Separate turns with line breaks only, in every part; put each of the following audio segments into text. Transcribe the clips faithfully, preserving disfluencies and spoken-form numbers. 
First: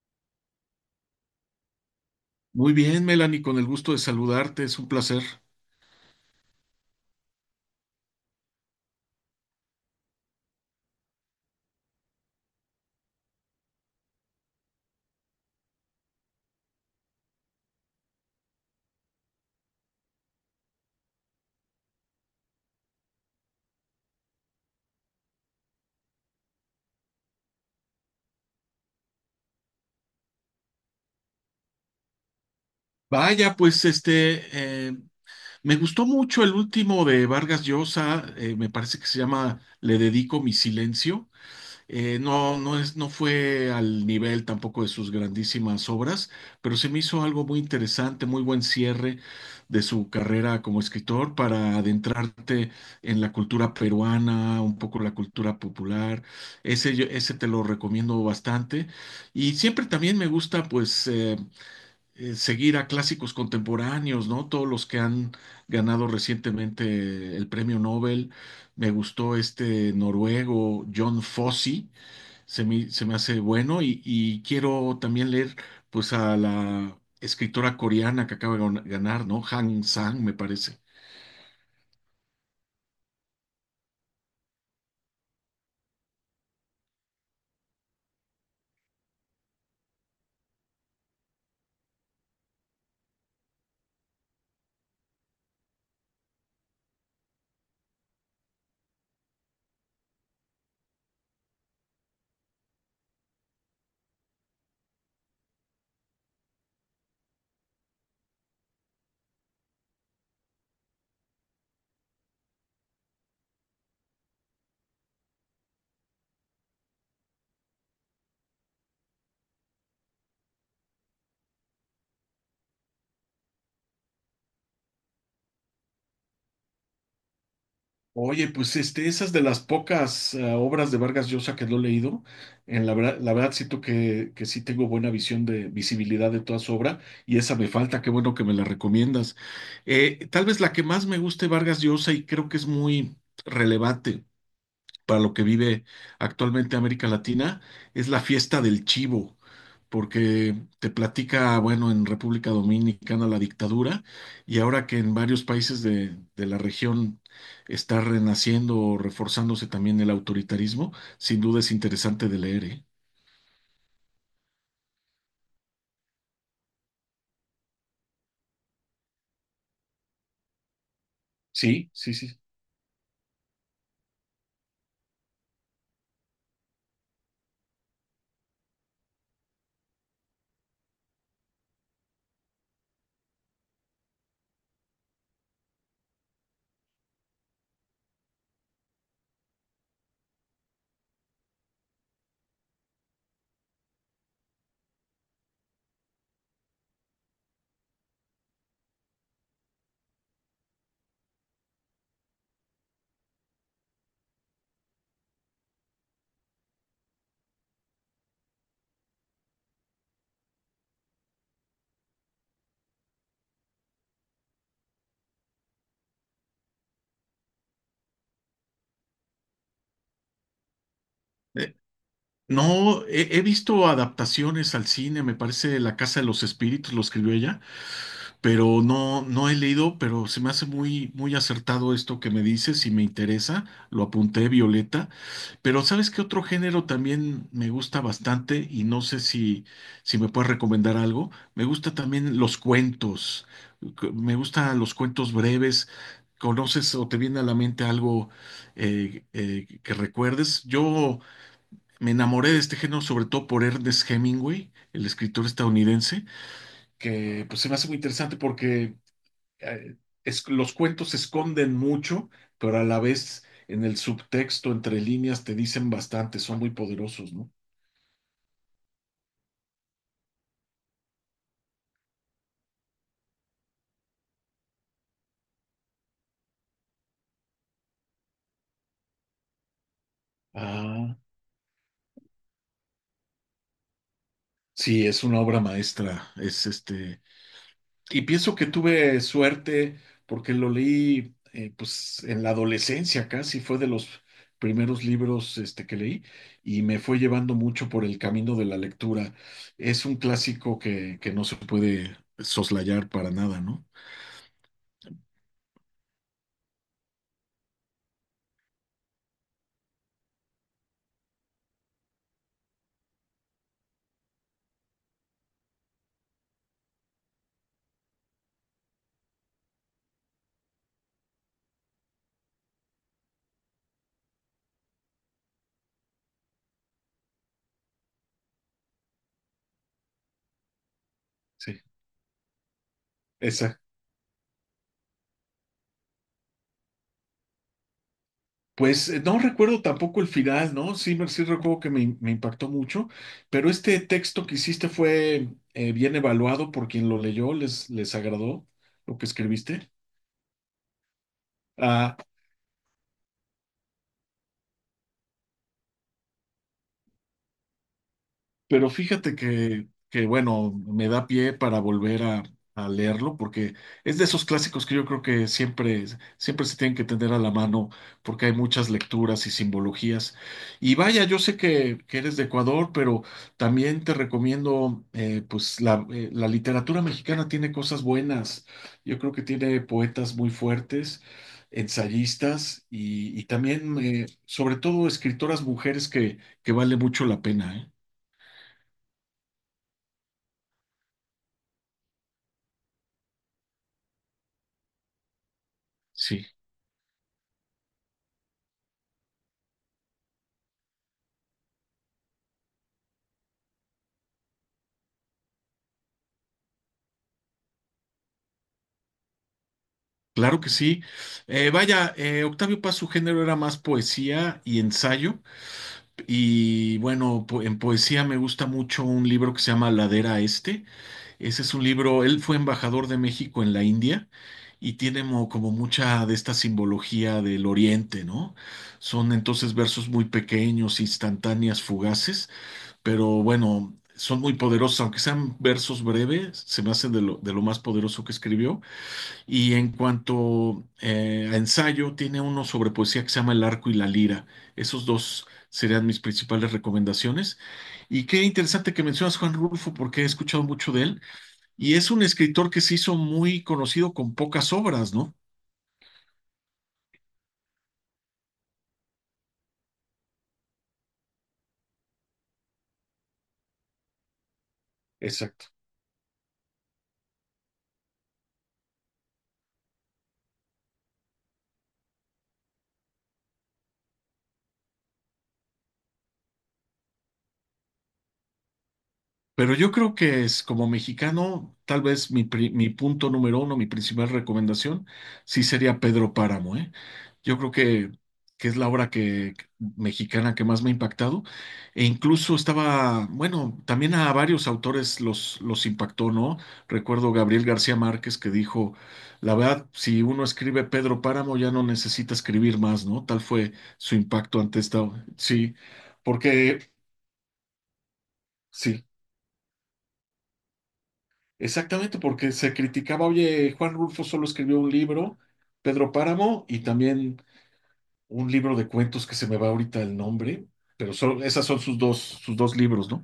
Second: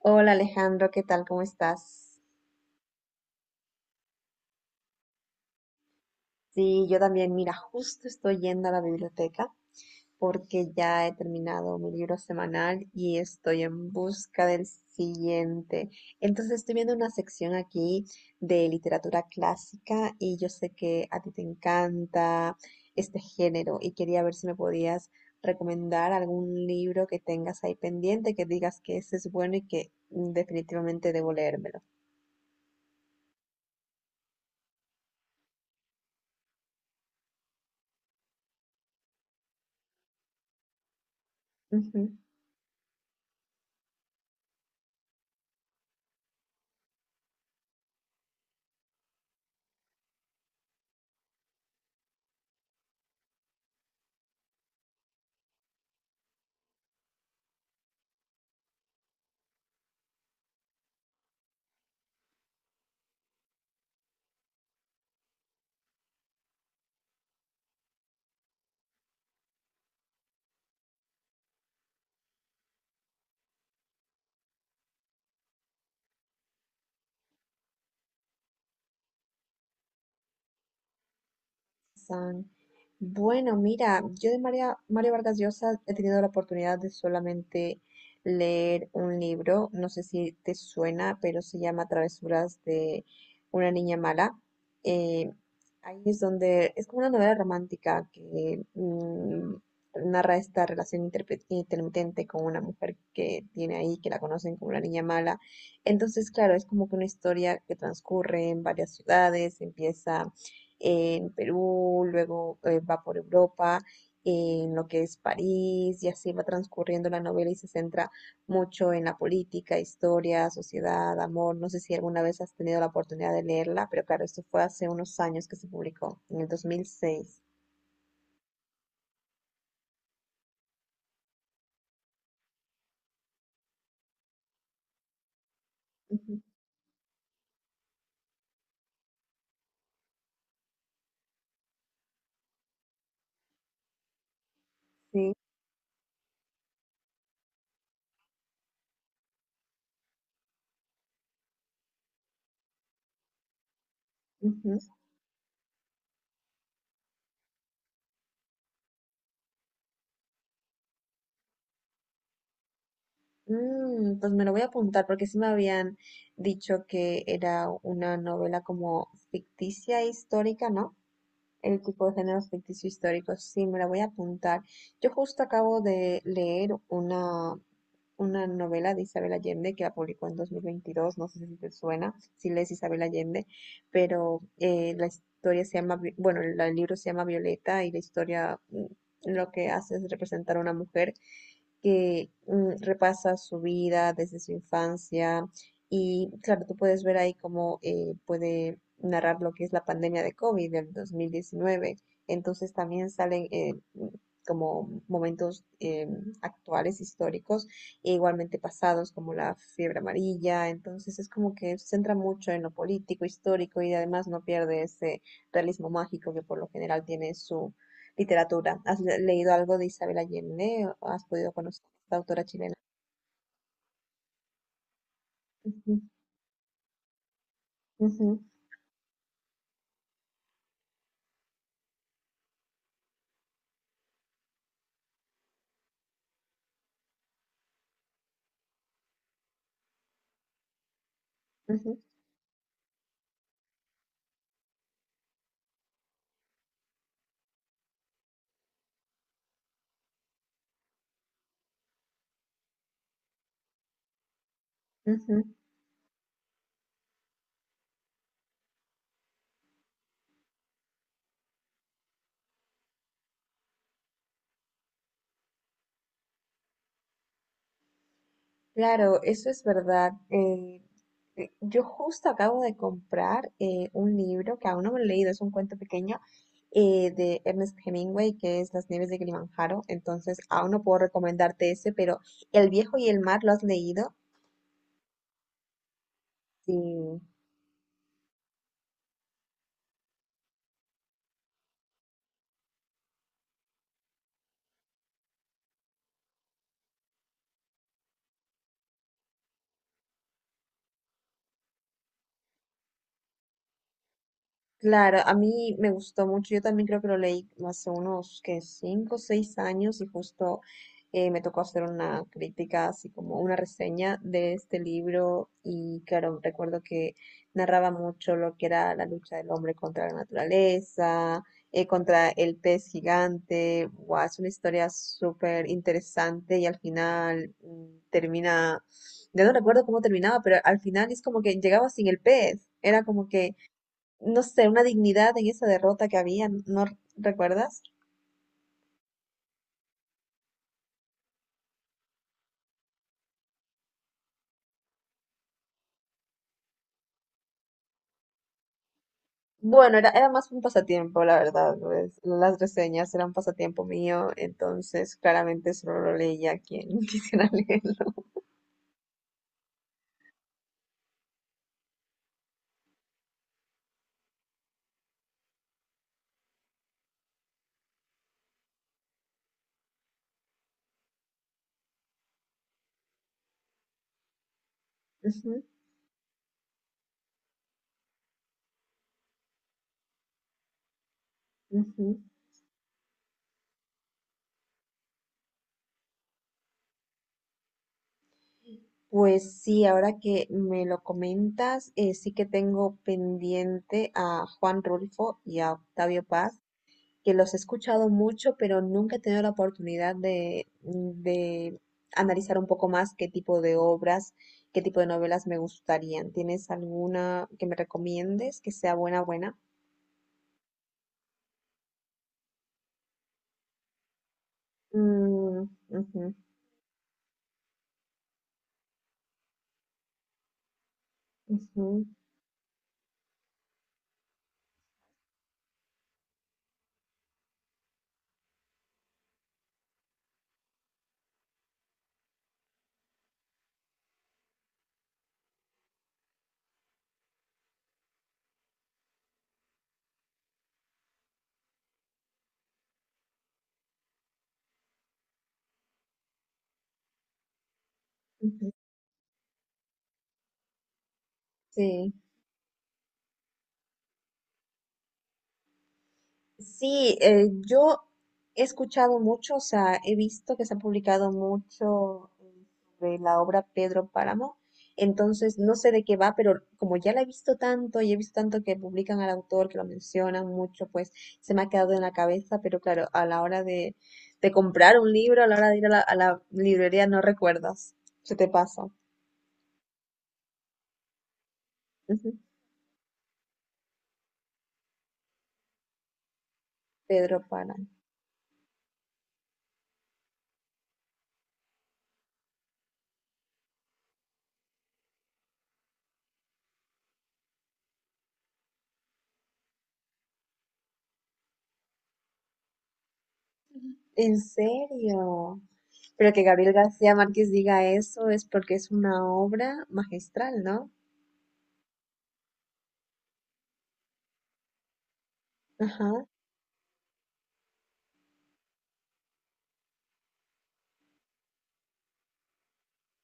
Hola Alejandro, ¿qué tal? ¿Cómo estás?
Muy bien, Melanie, con el gusto de saludarte, es un placer.
Sí, yo también, mira, justo estoy yendo a la biblioteca porque ya he terminado mi libro semanal y estoy en busca del siguiente. Entonces estoy viendo una sección aquí de literatura clásica y yo sé que a ti te encanta este género y quería ver si me podías recomendar algún libro que tengas ahí pendiente, que digas que ese es bueno y que mm, definitivamente debo leérmelo.
Vaya, pues este, eh, me gustó mucho el último de Vargas Llosa. Eh, me parece que se llama Le dedico mi silencio. Eh, no, no es, no fue al nivel tampoco de sus grandísimas obras, pero se me hizo algo muy interesante, muy buen cierre de su carrera como escritor para adentrarte en la cultura peruana, un poco la cultura popular. Ese, yo- ese te lo recomiendo bastante. Y siempre también me gusta, pues, eh, eh, seguir a clásicos contemporáneos, ¿no? Todos los que han ganado recientemente el premio Nobel. Me gustó este noruego, John Fosse se me, se me hace bueno y, y quiero también leer pues a la escritora coreana que acaba de gan- ganar, ¿no? Han Sang, me parece.
San. Bueno, mira, yo de María, Mario Vargas Llosa he tenido la oportunidad de solamente leer un libro, no sé si te suena, pero se llama Travesuras de una niña mala. Eh, Ahí es donde es como una novela romántica que mm, narra esta relación interpe- intermitente con una mujer que tiene ahí, que la conocen como la niña mala. Entonces, claro, es como que una historia que transcurre en varias ciudades, empieza en Perú, luego eh, va por Europa, en lo que es París, y así va transcurriendo la novela y se centra mucho en la política, historia, sociedad, amor. No sé si alguna vez has tenido la oportunidad de leerla, pero claro, esto fue hace unos años que se publicó, en el dos mil seis.
Oye, pues este, esa es de las pocas eh, obras de Vargas Llosa que no he leído. En la verdad, la verdad siento que, que sí tengo buena visión de visibilidad
Ujú.
de toda su obra y esa me falta. Qué bueno que me la recomiendas. Eh, tal vez la que más me guste Vargas Llosa y creo que es muy relevante para
Sí.
lo que vive actualmente América Latina, es La fiesta del chivo, porque te platica, bueno, en República Dominicana la dictadura, y
Ujú.
ahora que en varios países de, de la región está renaciendo o reforzándose también el autoritarismo, sin duda es interesante de leer, ¿eh?
Mm, pues me lo voy a apuntar porque sí me habían dicho que era una novela como ficticia e histórica, ¿no? El
Sí,
tipo de
sí, sí.
géneros ficticio históricos. Sí, me la voy a apuntar. Yo justo acabo de leer una, una novela de Isabel Allende que la publicó en dos mil veintidós, no sé si te suena, si lees Isabel Allende, pero eh, la historia se llama, Vi- bueno, la- el libro se llama Violeta y la historia mm, lo que hace es representar a una mujer que mm, repasa su vida desde su infancia y claro, tú puedes ver ahí cómo eh, puede narrar lo que es la pandemia de COVID del dos mil diecinueve. Entonces también salen eh, m- como momentos eh, actuales, históricos, e igualmente pasados, como la fiebre amarilla. Entonces es como que se centra mucho en lo político, histórico y además no pierde ese realismo mágico que por lo general tiene su literatura. ¿Has le- leído algo de Isabel Allende? ¿Has podido
Eh,
conocer a esta autora chilena?
No, he, he visto adaptaciones al cine. Me parece La
Ujú,
Casa de los Espíritus, lo escribió ella,
ujú,
pero no, no he leído, pero se me hace muy, muy acertado esto que me dices y me interesa. Lo apunté, Violeta. Pero ¿sabes qué otro género también me gusta bastante? Y no sé si, si me puedes recomendar algo. Me gusta
ujú,
también los cuentos. Cu- Me gustan los cuentos breves. ¿Conoces o te viene a la mente algo eh, eh, que recuerdes? Yo me enamoré de este género sobre todo por Ernest Hemingway, el
ujú.
escritor estadounidense que pues se me hace muy interesante porque eh, es- los cuentos esconden mucho, pero a la vez en el subtexto, entre líneas, te dicen bastante, son muy poderosos, ¿no?
Claro, eso es verdad. Eh, eh, yo justo acabo de comprar eh, un libro que aún no me lo he leído, es un cuento pequeño eh, de Ernest Hemingway, que es Las nieves de Kilimanjaro. Entonces, aún no puedo
Ah,
recomendarte ese, pero El viejo y el mar, ¿lo has leído?
sí, es una obra maestra, es
Sí.
este, y pienso que tuve suerte porque lo leí, eh, pues, en la adolescencia casi, fue de los primeros libros, este, que leí y me fue llevando mucho por el camino de la lectura. Es un clásico que, que no se puede soslayar para nada, ¿no?
Claro, a mí me gustó mucho. Yo también creo que lo leí hace unos que cinco o seis años y justo eh, me tocó hacer una crítica, así como una reseña de este libro. Y claro, recuerdo que narraba mucho lo que era la lucha del hombre contra la naturaleza, eh, contra el pez gigante. Guau, es una historia súper interesante y al final mm, termina, ya no recuerdo cómo terminaba, pero al final es como que
Sí,
llegaba sin el pez. Era como que
exacto.
no sé, una dignidad en esa derrota que había, ¿no recuerdas?
Pues eh, no recuerdo tampoco el final, ¿no? Sí, me- sí recuerdo que me, me impactó mucho, pero este texto que hiciste fue eh, bien evaluado por quien lo leyó, les, les agradó lo que escribiste.
Bueno, era, era más un pasatiempo, la verdad.
Ah,
Pues, las reseñas eran pasatiempo mío, entonces claramente solo lo leía quien quisiera leer.
pero fíjate que, que, bueno, me da pie para volver a, a leerlo, porque es de esos clásicos que yo creo que siempre, siempre se tienen que tener a la mano, porque hay muchas lecturas y simbologías. Y vaya, yo sé que, que eres de Ecuador, pero también te recomiendo, eh,
Ujú,
pues la, eh, la literatura mexicana tiene cosas buenas. Yo creo que tiene poetas muy fuertes,
ujú.
ensayistas y, y también, eh, sobre todo, escritoras mujeres que, que vale mucho la pena, ¿eh?
Pues sí, ahora que me lo comentas, eh, sí que tengo pendiente a Juan Rulfo y a Octavio
Sí.
Paz. Que los he escuchado mucho, pero nunca he tenido la oportunidad de, mm, de analizar un poco más qué tipo de obras, qué tipo de novelas me gustarían. ¿Tienes alguna que me recomiendes que sea buena, buena?
Claro que sí. Eh, vaya, eh, Octavio Paz, su género era más poesía y ensayo.
Mm, ujú,
Y bueno, po- en poesía me gusta mucho un libro que se llama Ladera Este. Ese es un
ujú,
libro, él fue embajador de México en la India y tiene mo- como mucha de esta simbología del Oriente, ¿no? Son entonces versos muy pequeños, instantáneas, fugaces, pero bueno, son muy poderosos, aunque sean versos breves, se me hacen de lo, de lo más poderoso que escribió. Y en cuanto eh, a ensayo, tiene uno sobre poesía que se llama El arco y la lira. Esos dos serían mis principales recomendaciones. Y qué
ujú.
interesante que mencionas Juan Rulfo, porque he escuchado mucho de él. Y es
Sí.
un escritor que se hizo muy conocido con pocas obras, ¿no?
Sí, eh, yo he escuchado mucho, o sea, he visto que se ha publicado mucho de la obra Pedro Páramo, entonces
Exacto.
no sé de qué va, pero como ya la he visto tanto y he visto tanto que publican al autor, que lo mencionan mucho, pues se me ha quedado en la cabeza, pero claro, a la hora de, de comprar un libro, a la hora de ir a la, a la librería no recuerdas, se te pasa.
Pero yo creo que es como mexicano, tal vez
Ujú,
mi, pri- mi punto número uno, mi principal recomendación, sí sería Pedro Páramo, ¿eh?
Pedro
Yo creo
Páramo.
que, que es la obra que, que- mexicana que más me ha impactado. E incluso estaba, bueno, también a varios autores los, los impactó, ¿no? Recuerdo Gabriel García Márquez que dijo, la verdad, si uno escribe Pedro Páramo ya no necesita escribir más, ¿no? Tal fue su
¿En
impacto ante esta,
serio?
sí,
Pero que Gabriel
porque...
García Márquez diga eso es porque es
Sí.
una obra magistral, ¿no?
Exactamente, porque se criticaba, oye, Juan Rulfo solo escribió un libro, Pedro
Ajá.
Páramo, y también un libro de cuentos que se me va ahorita el nombre, pero solo, esas son sus dos, sus dos libros, ¿no?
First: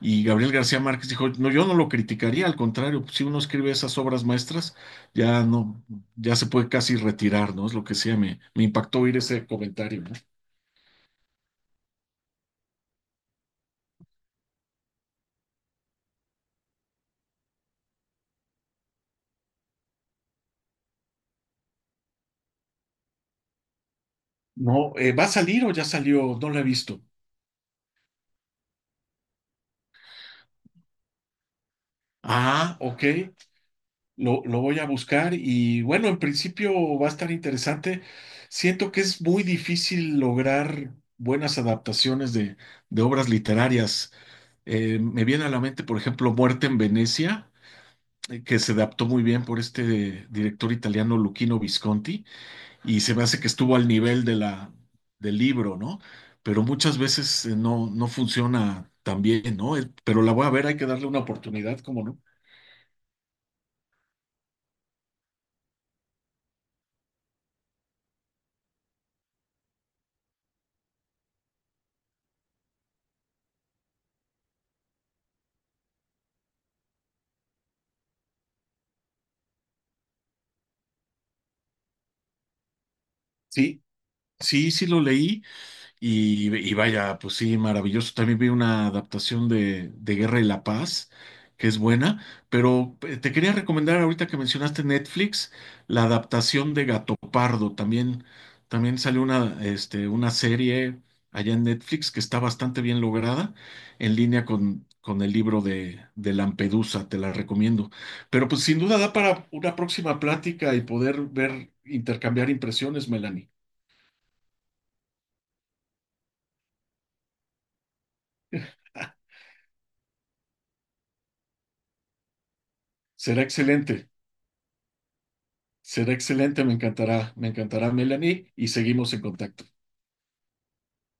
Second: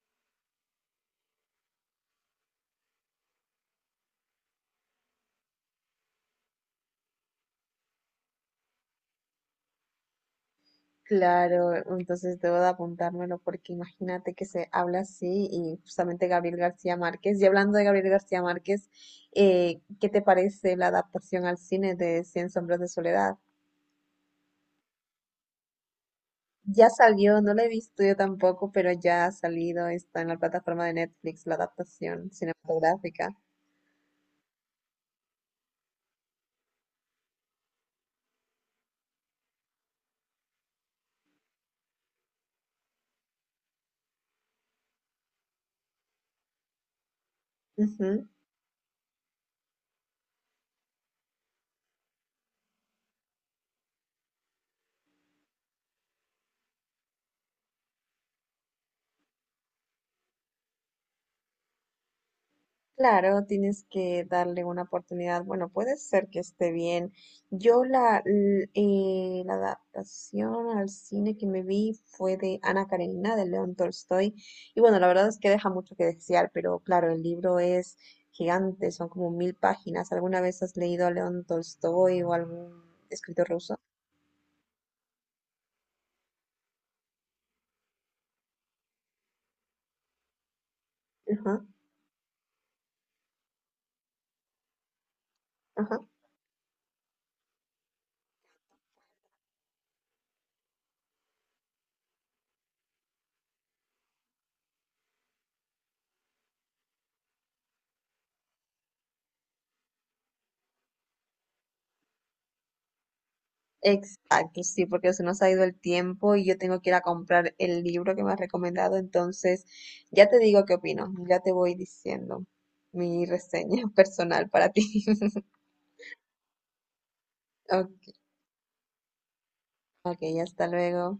Y Gabriel García Márquez dijo, no, yo no lo criticaría, al contrario, pues, si uno escribe esas obras maestras, ya no, ya se puede casi retirar, ¿no? Es lo que sea, me, me impactó oír ese comentario, ¿no?
Claro, entonces debo de apuntármelo porque imagínate que se habla así y justamente Gabriel García Márquez. Y hablando de Gabriel García Márquez, eh, ¿qué te parece la adaptación al cine de Cien Sombras de Soledad?
No, eh, ¿va a salir o ya salió? No lo he
Ya
visto.
salió, no la he visto yo tampoco, pero ya ha salido, está en la plataforma de Netflix, la adaptación
Ah, ok.
cinematográfica.
Lo, lo voy a buscar y bueno, en principio va a estar interesante. Siento que es muy difícil lograr buenas adaptaciones de, de obras literarias. Eh, me viene a la mente, por ejemplo, Muerte en Venecia, eh, que se adaptó muy bien por este director italiano Luchino Visconti, y se me hace que estuvo al nivel de la, del libro, ¿no? Pero muchas veces eh, no, no funciona tan bien, ¿no? Eh, Pero la voy a ver, hay que darle una oportunidad, ¿cómo no?
Claro, tienes que darle una oportunidad. Bueno, puede ser que esté bien. Yo la, l- eh, la adaptación al cine que me vi fue de Ana Karenina, de León Tolstoy. Y bueno, la verdad es que deja mucho que desear, pero claro, el libro es gigante, son como mil páginas. ¿Alguna vez has leído a León Tolstoy o algún escritor ruso?
Sí, sí, sí lo leí. Y, y vaya, pues sí, maravilloso. También vi una adaptación de, de Guerra y la Paz,
Ajá,
que es buena, pero eh, te quería recomendar ahorita que mencionaste Netflix,
ajá.
la adaptación de Gato Pardo. También, también salió una, este, una serie allá en Netflix que está bastante bien lograda, en línea con, con el libro de, de Lampedusa, te la recomiendo. Pero pues sin duda da para una próxima plática y poder ver, intercambiar impresiones, Melanie.
Exacto, sí, porque se nos ha ido el tiempo y yo tengo que ir a comprar el libro que me has recomendado, entonces ya te digo qué opino, ya te voy diciendo mi
Será
reseña
excelente.
personal para ti.
Será excelente, me encantará, me encantará,
Ok,
Melanie, y seguimos en contacto.
ok, hasta luego.